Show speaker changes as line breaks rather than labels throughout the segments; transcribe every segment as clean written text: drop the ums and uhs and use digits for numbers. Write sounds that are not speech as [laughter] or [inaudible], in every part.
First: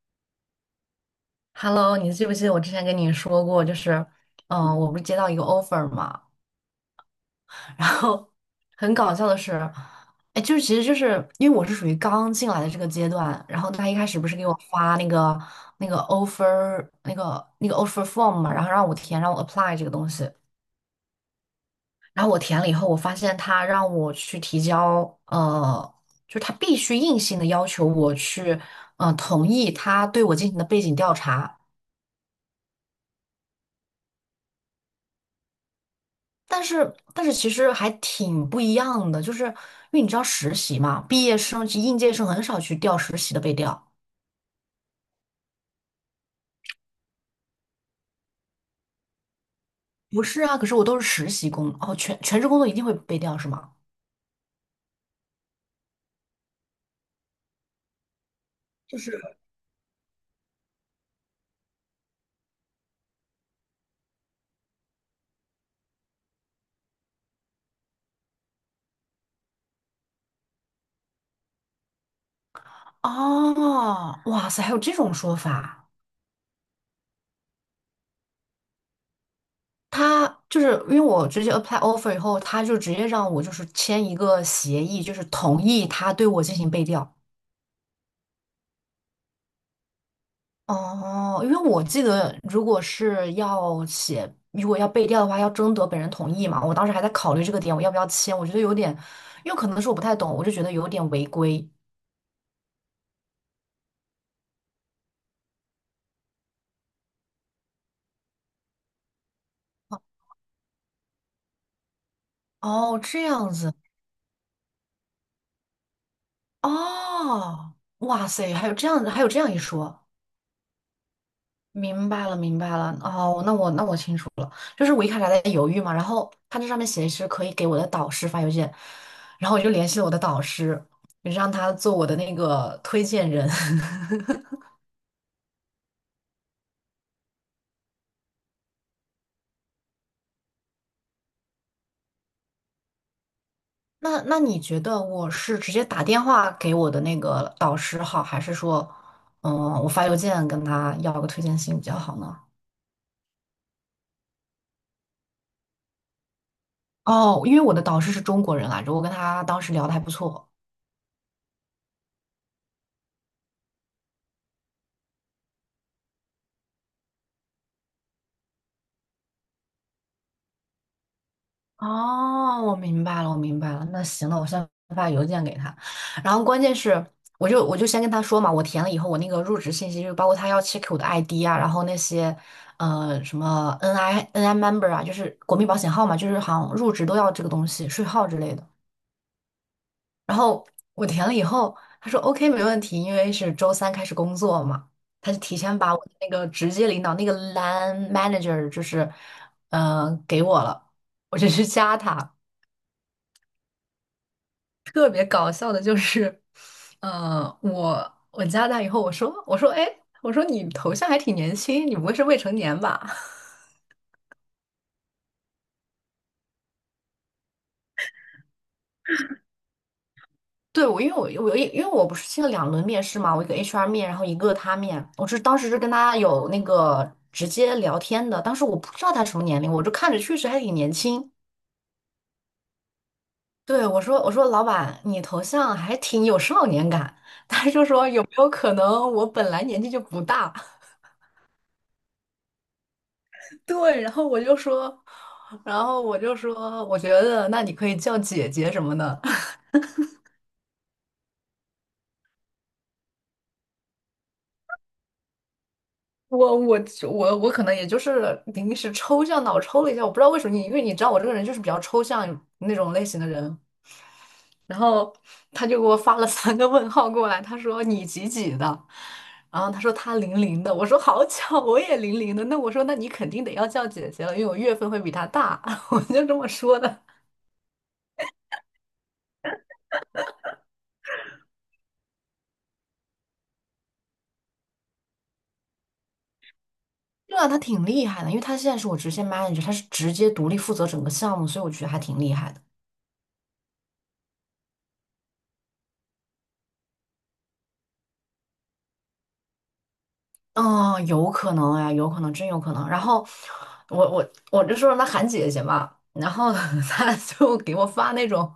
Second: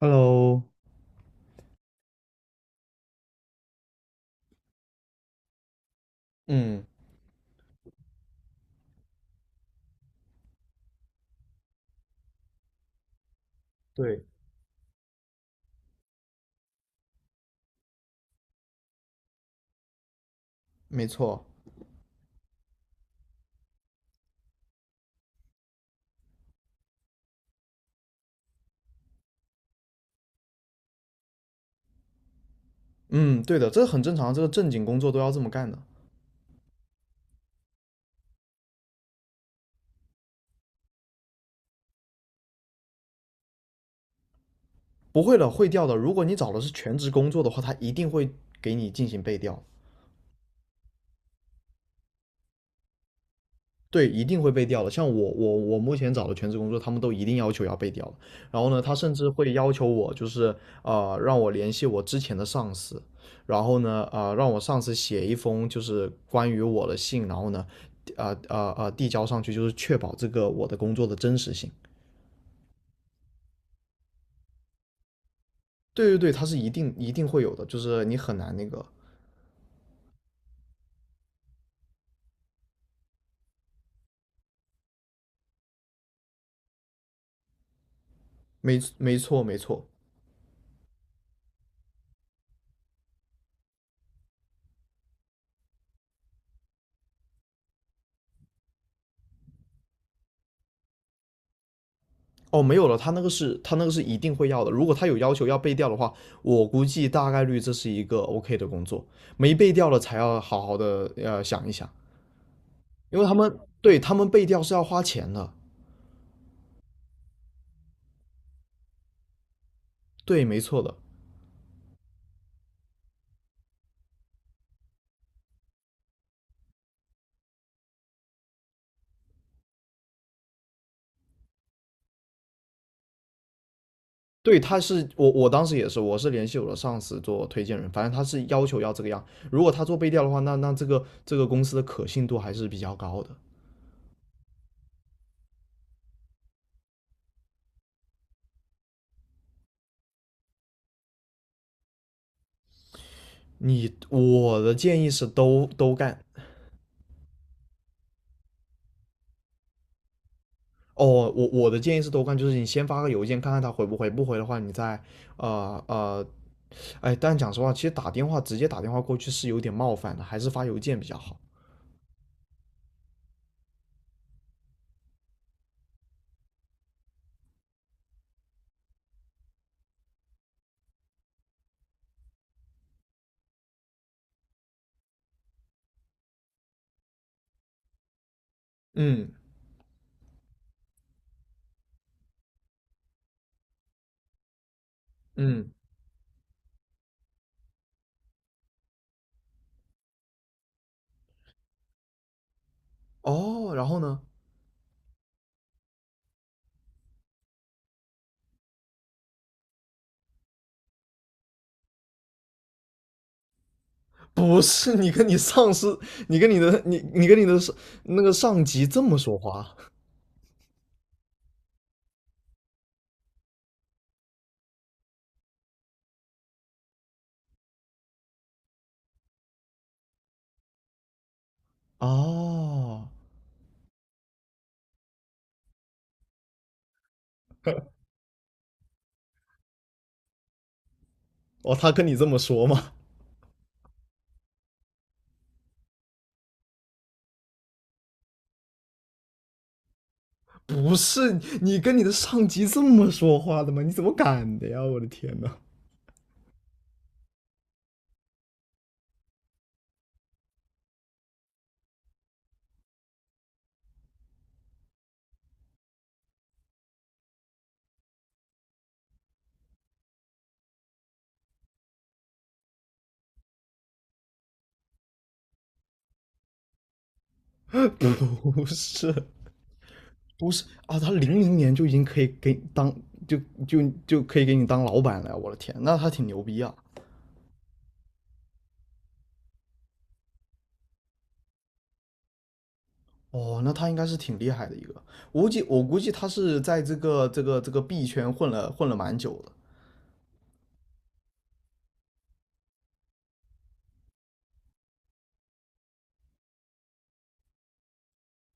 Hello，
Hello，你记不记得我之前跟你说过，就是，我不是接到一个 offer 嘛，
嗯，
然后很搞笑的是，哎，就是其实就是因为我是属于刚进来的这个阶段，然后他一开始
对，
不是给我发那个那个 offer form 嘛，然后让我填，让我 apply 这个东西，
没错，
然后我填了以后，我发现他让我去提交，就是他必须硬性的要求我去，同意他对我进行的背景调查。
嗯，对的，这很正常，这个正经工作都要这么干的。
但是其实还挺不一样的，就是因为你知道实习嘛，毕业生及应届生很少去调实习的被调。
不会的会调的。如果你找的是全职工作的话，他一定会给你进行背调，
不是啊，可是我都是实习工，哦，全职工作一定会被调是吗？
对，一定会背调的。像我，我目前找的全职工作，他们都一定要求要背调的。然后呢，他甚至会要求我，就是让我联系我之前的上司，然后呢，让我上司写一封就是关于我的信，然后呢，递交上去，就是确保这个我的工作的真实性。
哦，哇塞，还有这种说法。
对对对，他是一定会有的，就是你很难那个，
他就是因为我直接 apply offer 以后，他就直接让我就是签一个协议，就是同意他对我进行被调。
没没错没错。
哦，因为我记得，如果是要写，如果要背调的话，要征得本人同意嘛。我当时还在考虑这个点，我要不要签？我觉得有点，因为可能是我不太懂，我就觉得有点违规。
哦，没有了，他那个是一定会要的。如果他有要求要背调的话，我估计大概率这是一个 OK 的工作。没背调了才要好好的想一想，
哦，
因
这
为他
样
们
子，
对他们背调是要花钱的。
哦，哇塞，还有这样，还有这样一说，
对，没错的。
明白了，明白了。哦，那我清楚了，就是我一开始还在犹豫嘛，然后他这上面写的是可以给我的导师发邮件，然后我就联系了我的导师，让他做我的那个推荐人。
对，
[laughs]
他是我当时也是，我是联系我的上司做推荐人，反正他是要求要这个样。如果他做背调的话，那这个公司的可信度还是比较高的。
那你觉得我是直接打电话给我的那个导师好，还是说，嗯，我发邮件跟他要个推荐信比较好呢？
你我的建议是都干。
哦，因为我的导师是中国人来着，我跟他当时聊的还不错。
哦，我我的建议是都干，就是你先发个邮件看看他回不回，不回的话你再呃呃，哎，但讲实话，其实打电话直接打电话过去是有点冒犯的，还是发邮件比较好。
哦，我明白了，我明白了。那行了，我先发邮件给他。然后关键是，我就先跟他说嘛，我填了以后，我那个入职信息就包括他要 check 我的 ID 啊，然后那些什么 NI member 啊，就是国民保险号嘛，就是好像入职都要这个东西，税号之类的。
嗯
然后我填了以后，他说 OK 没问题，因为是周三开始工作嘛，他就提
嗯，
前把我的那个直接领导那个 line manager 就是，给我了，我就去加他。
哦，然后呢？
特别搞笑的就是，我加他以后，我说哎，我说你头像还挺年轻，你不会是未成年吧？[laughs]
不是你跟你上司，你跟你的你跟你的上那个上级这么说话。
对，我因为我不是去了两轮面试嘛，我一个 HR 面，然后一个他面，我是当时是跟他有那个直接聊天的，当时我不知道他什么年龄，我就看着确实还挺年轻。
哦，
对，我说老板，你头像还挺有少年感，他就
[laughs]
说有没有可能我本来年纪就不大？
哦，他跟你这么说吗？
[laughs] 对，然后我就说，我觉得那你可以叫姐姐什么的。
不是你跟你的上级这么说话的吗？你怎么敢的呀？我的天呐，
我我我可能也就是临时抽象脑抽了一下，我不知道为什么你，因为你知道我这个人就是比较抽象那种类型的人，然后他就给我发了三个问号过来，他说你几几的，然后他说他零零的，我说好巧，我也零零的，那我说那你肯定得要叫姐姐了，因为我月份会比他大，[laughs] 我就这么说的。
不是，不是啊，他零零年就已经可以给当就就可以给你当老板了呀！我的天，那他挺牛逼啊！
对啊，他挺厉害的，因为他现在是我直线 manager，他是直接独立负责整个项目，所以我觉得还挺厉害的。
哦，那他应该是挺厉害的一个，我估计他是在这个币圈混了蛮久的。
嗯，有可能呀，有可能，真有可能。然后我就说让他喊姐姐嘛，然后 [laughs] 他就给我发那种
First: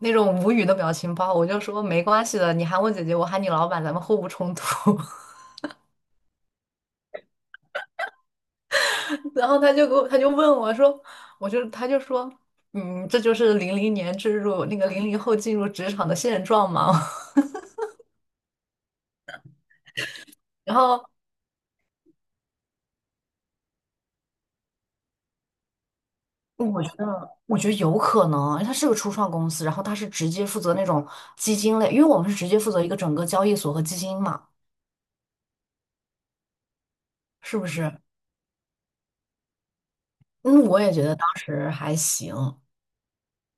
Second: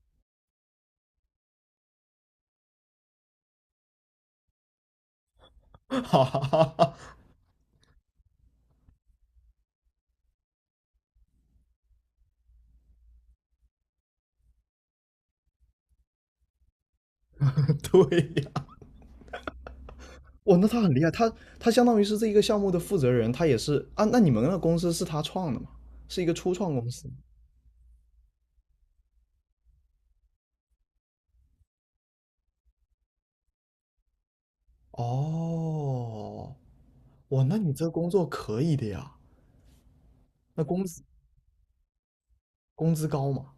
那种无语的表情包，我就说没关系的，你喊我姐姐，我喊你老板，咱们互不冲突。
[laughs] 哈哈哈哈，
[laughs] 然后他就给我，他就问我说，我就他就说，这就是零零年进入那个零零后进入职场的现状嘛。
对呀，
[laughs]
哇，那
然
他很厉
后
害，他相当于是这一个项目的负责人，他也是啊，那你们那个公司是他创的吗？是一个初创公司。
我觉得有可能，他是个初创公司，然后他是直接负责那种基金类，因为我们是直接负责一个整个交易所和基金嘛，
哦，哇，那
是不
你这
是？
工作可以的呀。那
嗯，我
工
也
资
觉得当时还行，
工资高嘛？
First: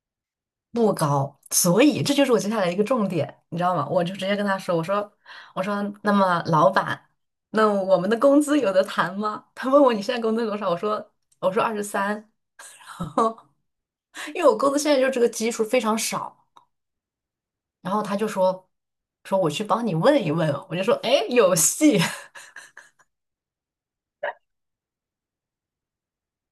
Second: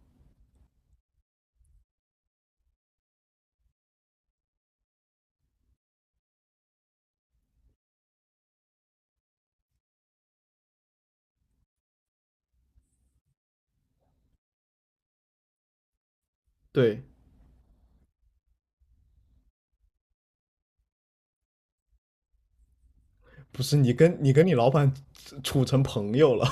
不高，所以这就是我接下来一个重点，你知道吗？我就直接跟他说，我说，那么老板，那我们的工资有的谈吗？他问我你现在工资多少，我说，二十三，[laughs] 因为我工资现在就这个基数非常少，
对，
然后他就说我去帮你问一问，我就说哎有戏，[laughs]
不是你跟你老板处成朋友了？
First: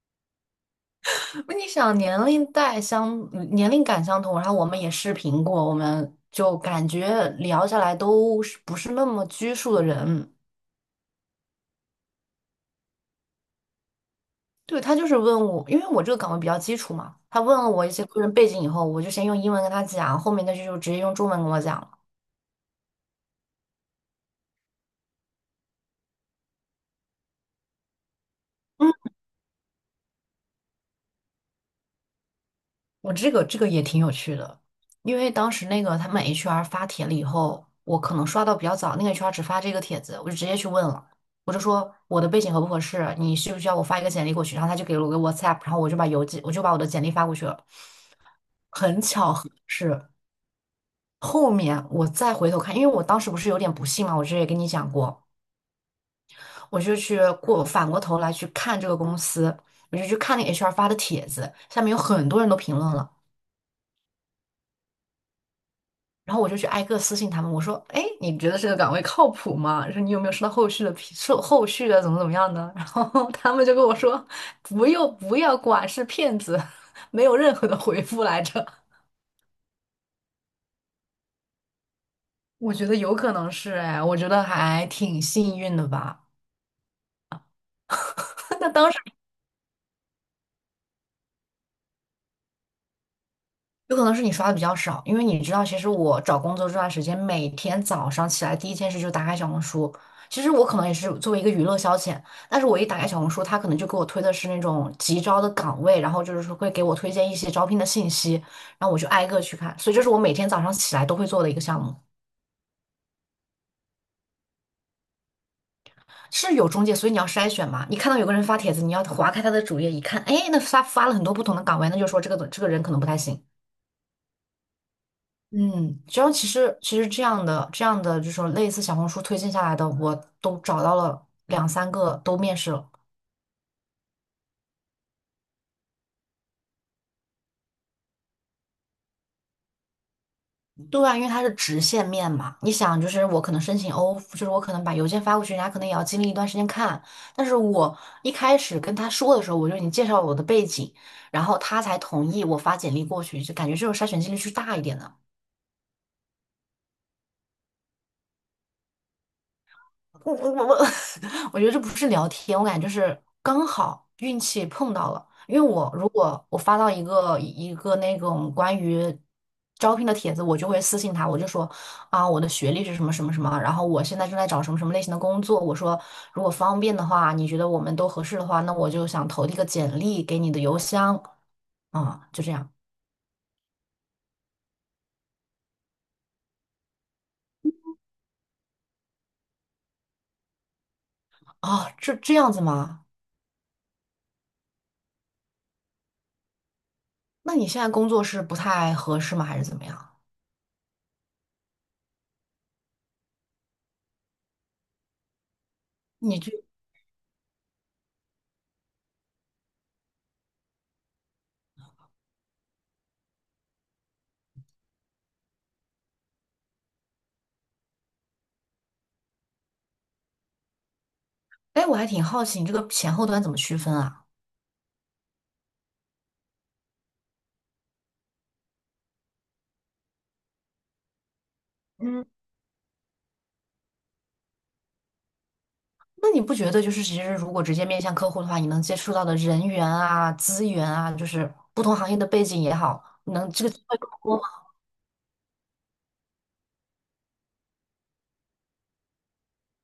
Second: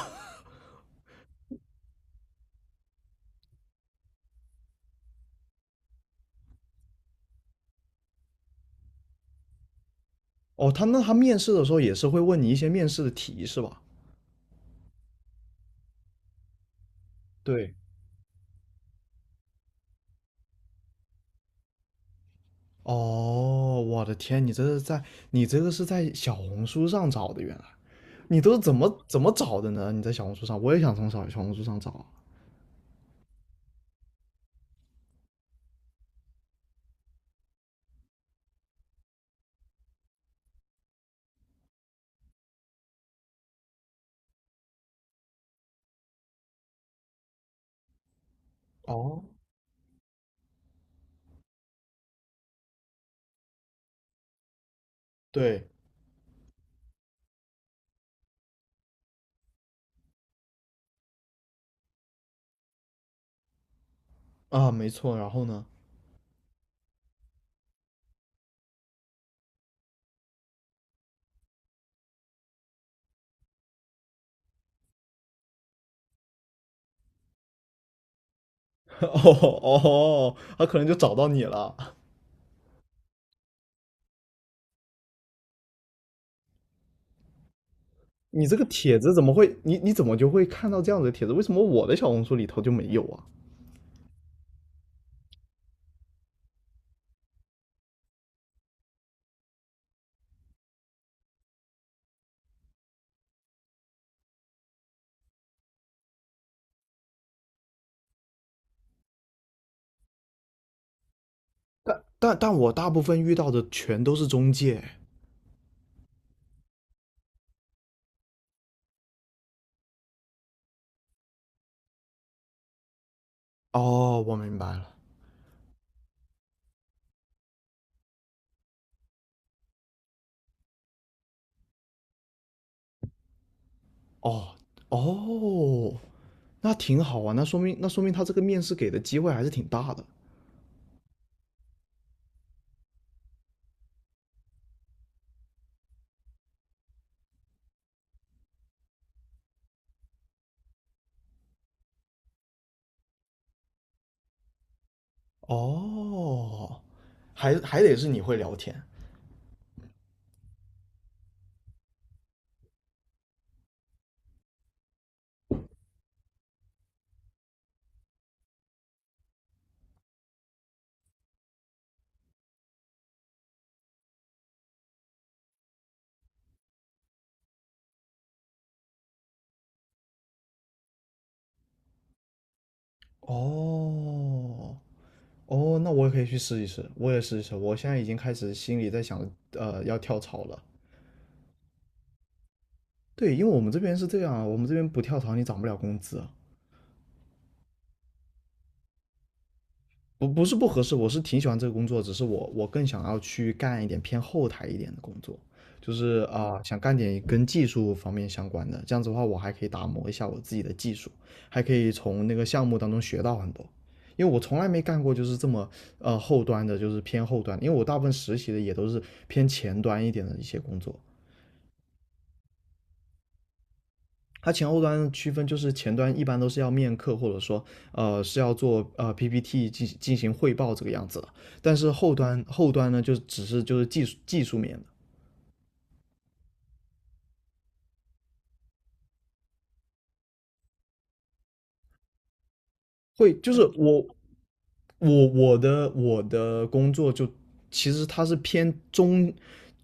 你想年龄代相年龄感相同，然后我们也视频过，我们就感觉聊下来都是不是那么拘束的人。
[laughs] 哦，他那他面试的时候也是会问你一些面试的题是吧？
对，他就是问我，因为我这个岗位比较基础嘛，他问了
对，
我一些个人背景以后，我就先用英文跟他讲，后面那句就直接用中文跟我讲了。
哦，我的天，你这是在你这个是在小红书上找的，原来你都是怎
嗯
么怎么找的呢？你在小红书上，我也想从小红书上找啊。
我这个也挺有趣的，因为当时他们 HR 发帖了以后，我可能刷到比较早，那个 HR 只发这个帖子，我就直接去问了，我就说我的背景合不合适，你需不需要我发一个简历过去？然后他就给了我个 WhatsApp，然后我就把我的简历发过去了。很
哦，
巧合是后面我再回头看，因为我当时不是有点不信嘛，我之前也跟你讲过，
对
我就去过反过头来去看这个公司，我就去看那个 HR 发的帖子，下面有很多人都评论了，
啊，没错，然后呢？
然后我就去挨个私信他们，我说：“哎，你觉得这个岗位靠谱吗？说你有没有收到后续的怎么怎么样呢？”然后 [laughs] 他们就跟我说：“不用，不要管，是骗子，[laughs] 没有任何的回复来着。”
[laughs] 哦哦，他可能就找到你了。
我觉得有可能是哎，我觉得还挺幸运的吧。
你这
[laughs]
个
那当
帖
时。
子怎么会？你你怎么就会看到这样的帖子？为什么我的小红书里头就没有啊？
有可能是你刷的比较少，因为你知道，其实我找工作这段时间，每天早上起来第一件事就打开小红书。其实我可能也是作为一个娱乐消遣，但是我一打开小红书，他可能就给我推的是那种急招的岗位，然后就是说会给我推荐一些招聘的信息，然后我就挨个去看。所以这是我每天早上起来都会做的一个项目，
但我大部分遇到的全都是中介。
是有中介，所以你要筛选嘛。你看到有个人发帖子，你要划开他的主页一看，哎，那发了很多不同的岗位，那就说这个人可能不太行。
哦，我明白了。
嗯，只要其实这样的这种类似小红书推荐下来的，我都找到了两三个都面试了。
哦哦，那挺好啊，那说明他这个面试给的机会还是挺大的。
对啊，因为它是直线面嘛，你想就是我可能申请 o 就是我可能把邮件发过去，人家可能也要经历一段时间看。但是我一开始跟他说的时候，我就已经介绍了我的背景，然后他才同意我发简历过去，就感觉这种筛选几率是大一点的。
哦，还得是你会聊天。
我我我，[laughs] 我觉得这不是聊天，我感觉就是刚好运气碰到了。因为我如果我发到一个一个那种关于招聘的帖子，我就会私信他，我就说啊，我的学历是什么什么什么，然后我现在正在找什么什么类型的工作。我说如果方便的话，你觉得我们都合适的话，那我就想投递个简历给你的邮箱啊，就这样
哦哦，那我也可以去试一试，我也试一试。我现在已经开始心里在想，要跳槽了。
啊，这样子吗？
对，因为我们这边是这样啊，我们这边不跳槽你涨不了工资啊，
那你现在工作是不太合适吗？还是怎么样？
不是不合适，我是挺喜欢这个工作，只是我更想要去干一点偏后台一点的工作，就是
你
啊、想干点跟技术方面相关的，这样子的话我还可以打磨一下我自己的技术，还可以从那个项目当中学到很多，因为我从来没干过就是这么后端的，就是偏后端，因为我大部分实习的也都是偏前端一点的一些工作。
哎，我还挺好奇你这个前后端怎么区分啊？
它前后端区分就是前端一般都是要面客，或者说是要做PPT 进行汇报这个样子的，但是后
嗯，
端后端呢就只是就是技术面的，
那你不觉得就是其实如果直接面向客户的话，你能接触到的人员啊、资源啊，就是不同行业的背景也好，
会
能
就是
这个机会
我
更多吗？
我我的我的工作就其实它是偏中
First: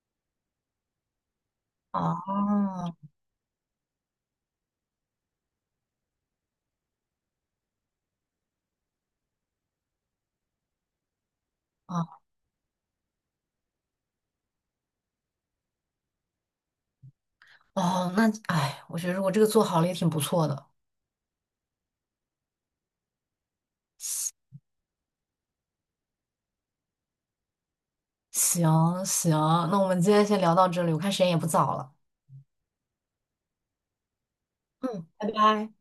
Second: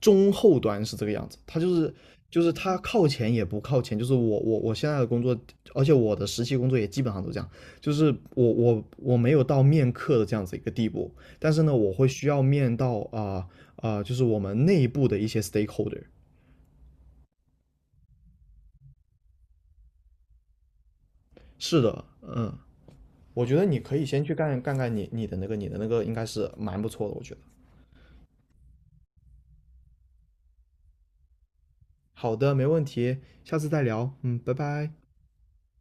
后端是这个样子，它就是就是它
哦
靠前也不靠前，就是我现在的工作，而且我的实习工作也基本上都这样，就是我没有到面客的这样子一个地步，但是呢，我会
哦
需要面到就是我们内部的一些 stakeholder。
哦，那哎，我觉得如果这个做好了也挺不错的。
是的，嗯，我觉得你可以先去干你的那个你的那个应该是蛮不错的，我觉得。
行行，那我们今天先聊到这里，我看时间也不早了。
好的，没问题，下次再聊，嗯，拜拜。
嗯，拜拜。